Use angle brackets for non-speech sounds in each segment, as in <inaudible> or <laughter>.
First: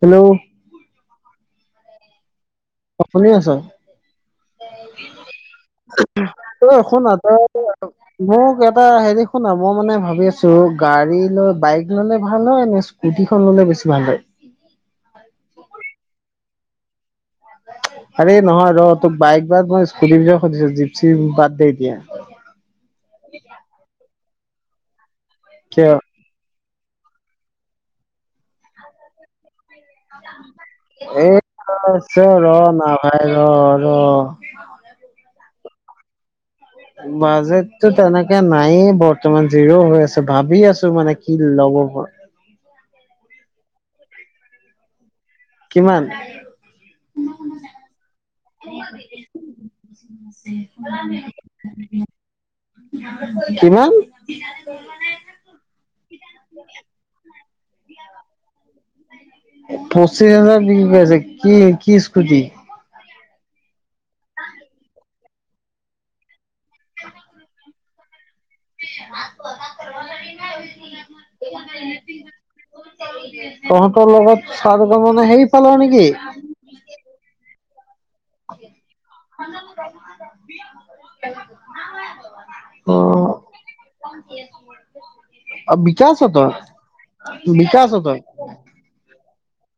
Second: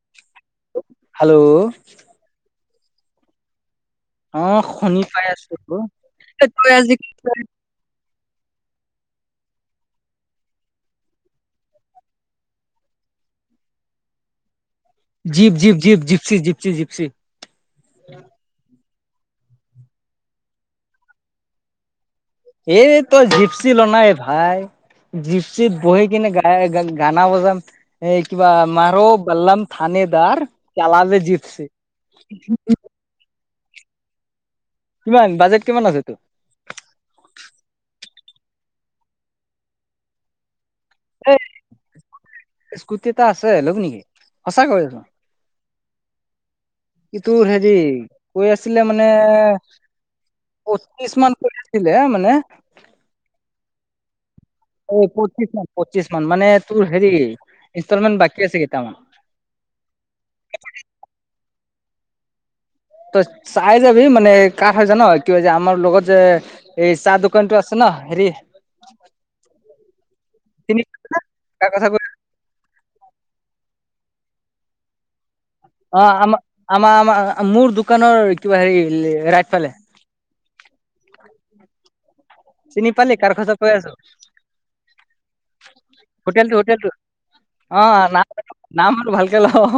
Hello hello অ শোনি আছ অ শুনি পাই আছো এ তই আজি এখন আথাৰ মোক এটা হেৰি শুনা মই মানে ভাবি আছো গাড়ী লৈ বাইক ললে ভাল হয় নে স্কুটি কিখন ললে বেছি ভাল হয়। জীপ জীপ জীপ জীপচি জীপসি আৰে নহয় ৰ তোক বাইক বাদ মই স্কুটিৰ বি সুধিছো জিপচি বাদ দে দিয়া এই তই জিপচি ল নাই ভাই জিপচি কিয় বহি কিনে গাই গানা বজাম এ কিবা মাৰো বাললাম থানেদ্বাৰ জালালে এই জিতছে অ ৰ কিমান বাজেট কিমান আছে তো য়া নায়ে বৰ্তমান জিৰো হৈ আছে ভাবি আছো মানে কি লব প স্কুতী এটা আছে লবি নিকি সঁচা কৈ কিমান? কি তোৰ হেৰি কি আছিলে মানে পঁচিশ মান কৈ আছিলে মানে কিমান? এই পঁচিশ মান পঁচিশ মান মানে তোৰ হেৰি ইনষ্টলমেণ্ট বাকী আছে কেইটামান পঁচিছ হাজাৰ বিক্ৰী পাইছে কি কি স্কুটি ত চাই যাবি মানে কাহ হয় জান কি যে আমাৰ লগত যে এই চাহ দোকান টো আছে ন হেৰি চিনি কাৰ কথা কৈ <unintelligible> তহঁতৰ লগত চাৰ গমনে সেইপ। অ আমা আমা আমা মোৰ দুগ। দোকানৰ কিবা হেৰি ৰাইতফালে। । চিনি পালি কাৰখচা কৈ আছ। অ বিকাছ হঁতৰ। অ নাম নাম ভালকে ল হহ।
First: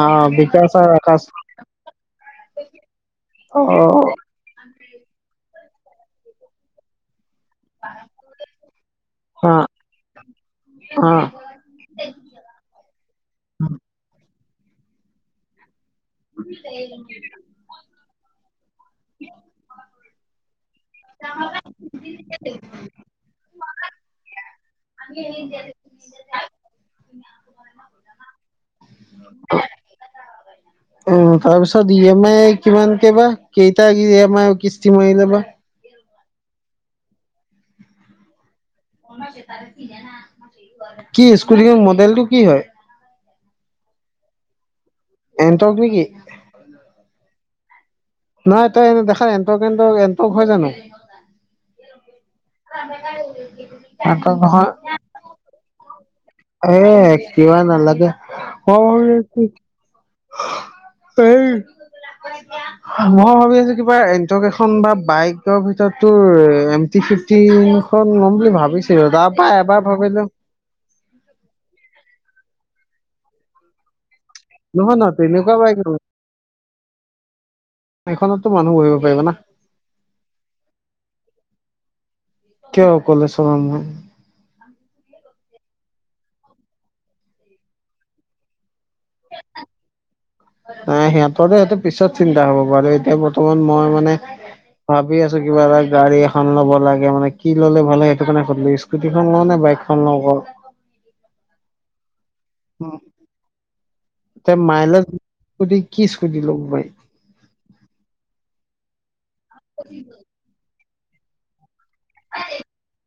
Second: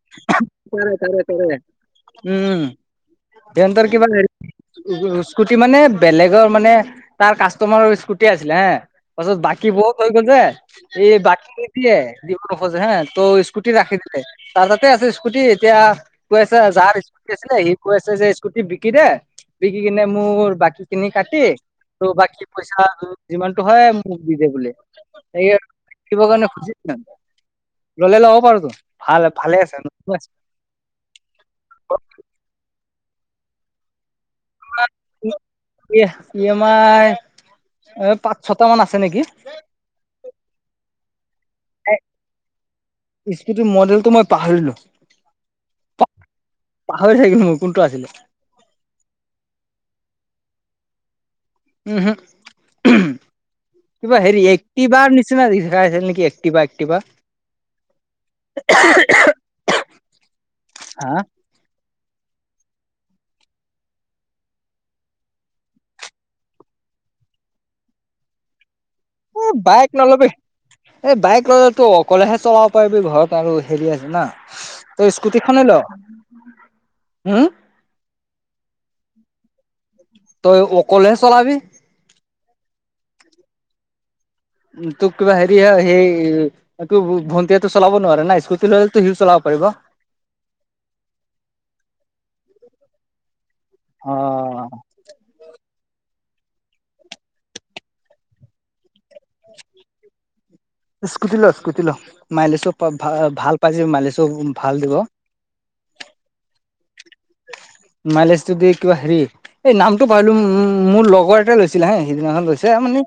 অ বিকাশ আৰু কৰে কৰে আকাশ কৰে উম উম। অ তেন্তৰ কিবা হ স্কুটি মানে বেলেগৰ মানে তাৰ কাষ্টমাৰৰ স্কুটি আছিলে হে পাছত হা বাকি বহুত হৈ গল যে। এই অ'। বাকী নিদিয়ে দিব নুখুজে হা টৌ স্কুটি ৰাখি দিলে। তাৰ তাতে আছে স্কুটি এতিয়া কৈ আছে যাৰ স্কুটি আছিলে সি কৈ আছে যে স্কুটি বিক বিকি দে বিকিকিনে মোৰ বাকি কিনি কাটি টৌ বাকি পইচা যিমান টো হয় মোক দি দে বুলি। এইয়ে বিকিব কাৰণে খুজিছিলে ললে লব পাৰতো। ভাল ভালে আছে নচুৱাইছে। অ তাৰ পিছত ই এম আই কিমান কেই বা কেইটা ই এপ কিস্তি মাইলেবাহ। ই এম আই এ পাপ কি স্কুটীং মডেলটো কি হয়? স্কুটি মডেলটো মই পাহৰিলো। এনটক নিকি। পাহৰি থাকিলো মই কোনটো আছিলে? নাই তই এ দেখাই এনটক এনটকএনটক হয় জানো। উমহো হম কিবা এণ্টৰ্ক হেৰি নহয়, একটি বাৰ নিচিনা ৰিহাইছিল নেকি। এক্টিভা এক্টিভা এ কিবা নালাগে কৰাটো। হা। ক। মই ভাবি আছো কিবা এনটক এখন বা বাইকৰ ভিতৰত তোৰ এম টি ফিফটিনখন ল'ম বুলি ভাবিছো। এ বাইক নলবি, এই বাইক ললে তো অকলেহে চলাব পাৰিবি ঘৰত আৰু হেৰি আছে না। নহয় নহয় তই স্কুটি তেনেকুৱা খনে বাইক ল নলওঁ, হোম। এখনততো মানুহ বহিব পাৰিব না। তইও অকলে চলাবি। কিয় অকলে চালাম মই। উ তোক কিবা হেৰিহে সেই তো ভণ্টিয়েটো চলাব নোৱাৰে নাই স্কুটি লৈ। অঁ সিহঁতৰ সেটো পিছত চিন্তা হব বাৰু এতিয়া বত অন মই অ মানে ভাবি আছো কিবা এটা গাড়ী এখন ল'ব লাগে মানে কি ল'লে ভাল হয় সেইটো কাৰণে সুধিলো স্কুটিখন লওঁ নে বাইকখন লওঁ ক। স্কুতি ল স্কুতি ল। মালিছো প ভা ভাল পাই যে মালিছো তে ভাল দিব। মাইলেজ স্কুটি কি স্কুটি ল'ব পাৰি মাইলেজটো দি কিবা হেৰি এই নামটো পাহৈলো মোৰ লগৰ এটা লৈছিল। ছিলায়ে সিদিনাখন লৈছেহে মানে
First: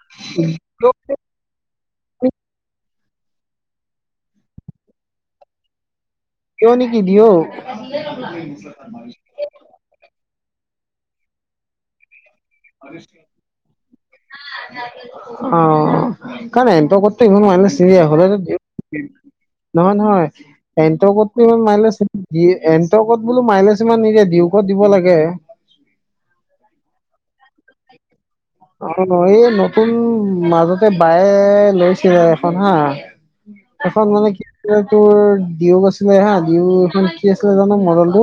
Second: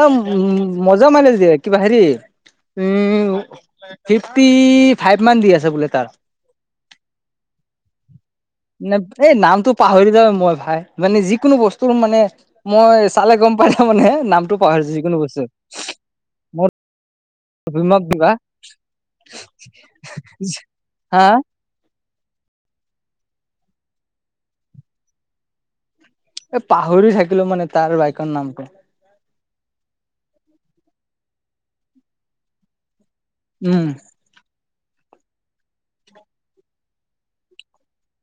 অ ম মজা মালিচ দিয়ে কিবা হেৰি। উ উ ফিফটি ফাইভ মান দি আছে বোলে তাৰ। কিয় নেকি দিও। নে সেই নামটো পাহৰি যাওঁ মই ভাই মানে যিকোনো বস্তুৰ মানে মই চালে গম পাই যাওঁ মানে নামটো পাহৰিছো যিকোনো বস্তুৰ অ কণ মোৰ এনটকটটো ইমান মাইলে অভিমক চিয়ে হ'লে দিবা নহয় নহয় হা এনটকটটো ইমান মাইলেচ এনটকত বোলো মাইলেজ ইমান নিদিয়ে ডিউকত দিব লাগে। এ পাহৰি থাকিলো মানে তাৰ বাইকৰ নামটো অ এই নতুন মাজতে বায়ে লৈছিলে এখন হা উম এখন মানে কি তোৰ দিউ আছিলে হা দিউ এইখন কি আছিলে জানো মডেলটো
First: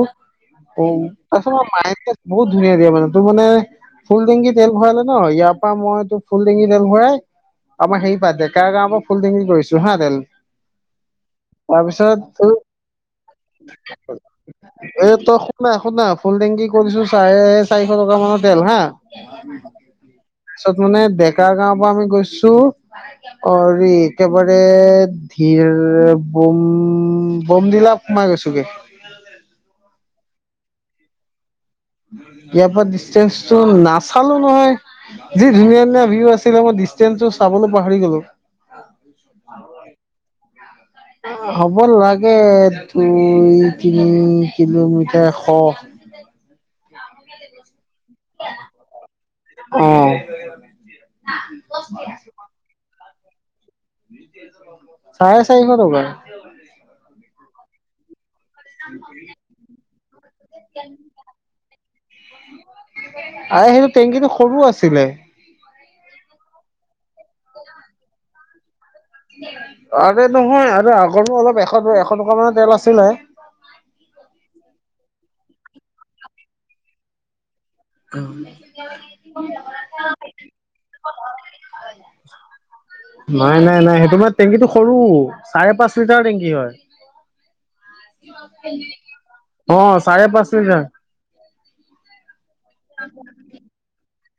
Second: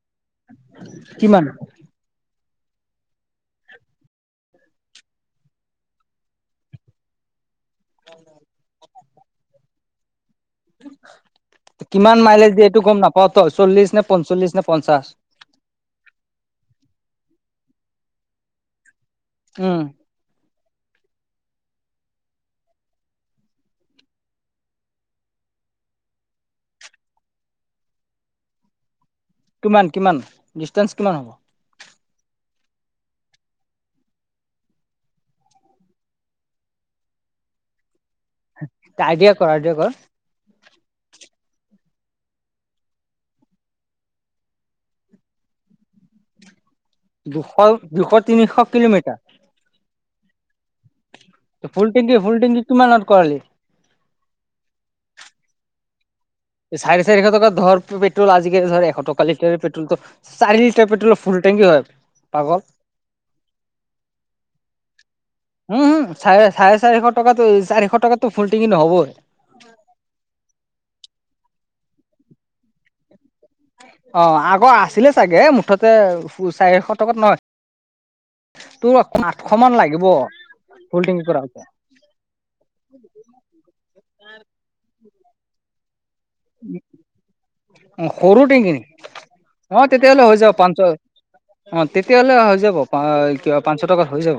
অ কিমান তাৰপিছত মাইলেচ বহুত ধুনীয়া দিয়ে মানে তোৰ মানে ফুল টৈংকী তেল ভৰালে ন ইয়াৰ পৰা মইটো ফুল টে়ংকী তেল ভৰাই আমাৰ হেৰি পা ডেকা গাওঁৰ পৰা ফুল টেংকী কৰিছো হা তেল কিমান মাইলেজ তাৰপিছত দিয়ে এইটো গম নাপাও তই চল্লিশ নে পঞ্চল্লিশ নে পঞ্চাশ এই তই শুনা শুনা ফোন টেংকী কৰিছো চাৰে চাৰিশ টকা মানৰ তেল হা উম তাৰপিছত মানে ডেকা গাঁওৰ পৰা আমি গৈছো অৰি একেবাৰে ধীৰ বম বম ডীলাপ সোমাই গৈছোগে কিমান কিমান ডিষ্টেঞ্চ কিমান হ'ব ইয়াৰ পৰা ডিচেঞ্চটো নাচালো নহয় যি ধুনীয়া ধুনীয়া ভিও আছিলে মই ডিষ্টেঞ্চটো চাবলৈ পাহৰি গলোঁ আইডিয়া কৰ আইডিয়া কৰ অ <inaudible> হ'ব লাগে দুই তিনি কিলোমিটাৰ শ অ <unintelligible> <inaudible> দুশ দুশ তিনিশ কিলোমিটাৰ <inaudible> ফুল টেংকি ফুলটেংকি কিমানত কৰালি চাৰে চাৰিশ টকা চাৰে চাৰিশ টকা ধৰ পেট্ৰল আজিকালি ধৰ এশ টকা লিটাৰ পেট্ৰল তো চাৰি লিটাৰ পেট্ৰলৰ ফুলটেংকি হয় পাগল আ সেইটো টেঙংকীটো সৰু আছিলে উম হম চাৰে চাৰে চাৰিশ টকাতো চাৰিশ টকাতটো ফুল টেংকি নহব আ নহয় আৰু আগৰো অলপ এশ এশ টকা মানৰ তেল আছিলে অ আগৰ আছিলে চাগে মুঠতে চাৰিশ টকাত নহয় তোৰ আঠশ মান লাগিব ফুল টেংকি কৰাওতে নাই নাই নাই সেইটো মই টেংকীটো সৰু চাৰে পাঁচ লিতাৰ টেংকি হয় অ সৰু টেংকি নিকি অ চাৰে তেতিয়াহলে হৈ পাঁচ যাব লিটাৰ পাঞ্চ অ তেতিয়াহলে হৈ যাব অ কিবা পাঁচশ টকাত হৈ যাব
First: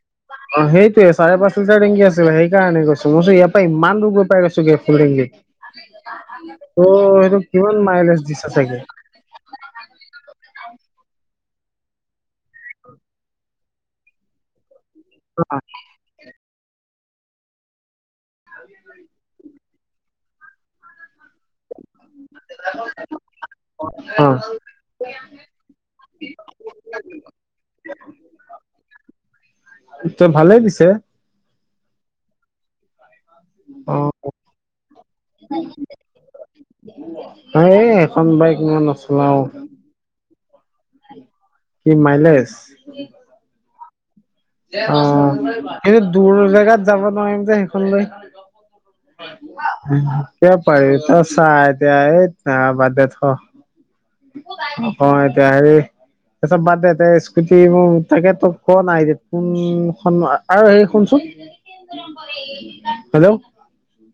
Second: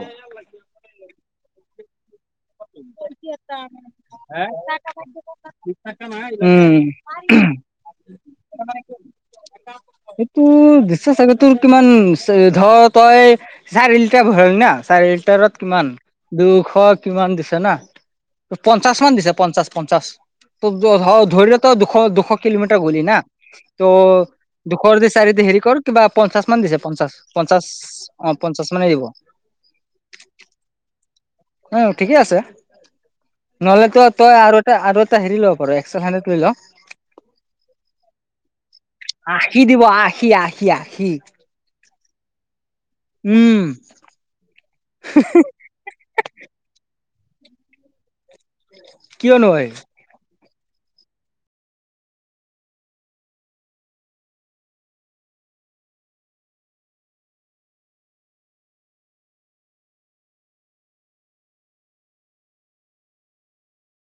অ সেইটোৱে চাৰে পাচ লিতাৰ টেংকি আছি সেই কাৰণে কৈছো মই ইয়াৰ পৰা ইমান দূৰ গৈ পাই গৈছো গে ফুল টেংকিত অ উম অ সেইটো কিমান মাইলেজ দিছে চাগে সেইটো দিছে চাগে তোৰ কিমান ধৰ তই চাৰি লিটাৰ ভৰালি না চাৰি লিটাৰত কিমান দুশ কিমান দিছে না পঞ্চাশ মান দিছে পঞ্চাশ পঞ্চাশ ত ধৰিল দুশ দুশ কিলোমিটাৰ গলি ন ত অ দুশৰ দি চাৰি দি হেৰি কৰ কিবা পঞ্চাশ মান দিছে পঞ্চাশ পঞ্চাশ অ পঞ্চাশ মানেই দিব ত ভালে দিছে উ ঠিকেই আছে নহ'লে অ তো তই আৰু এটা আৰু এটা হেৰি লব পাৰ একষ্কেল হাণ্ডেত লৈ ল এ সেইখন বাইক মই নচলাও আশী দিব আশী আশী আশী কি মাইলেশ উম অ কি দূৰ জেগাত যাব নোৱাৰিম যে সেইখন লৈ কিয় নোৱাৰি? এতিয়া পাৰি ত চাহ এতিয়া এই ন বাদদে থ অ এতিয়া সেৰি। এচব বাদদে তে স্কুটিবো তাকে ত ক না। উম আৰু হে শুনচোন হেল্ল'।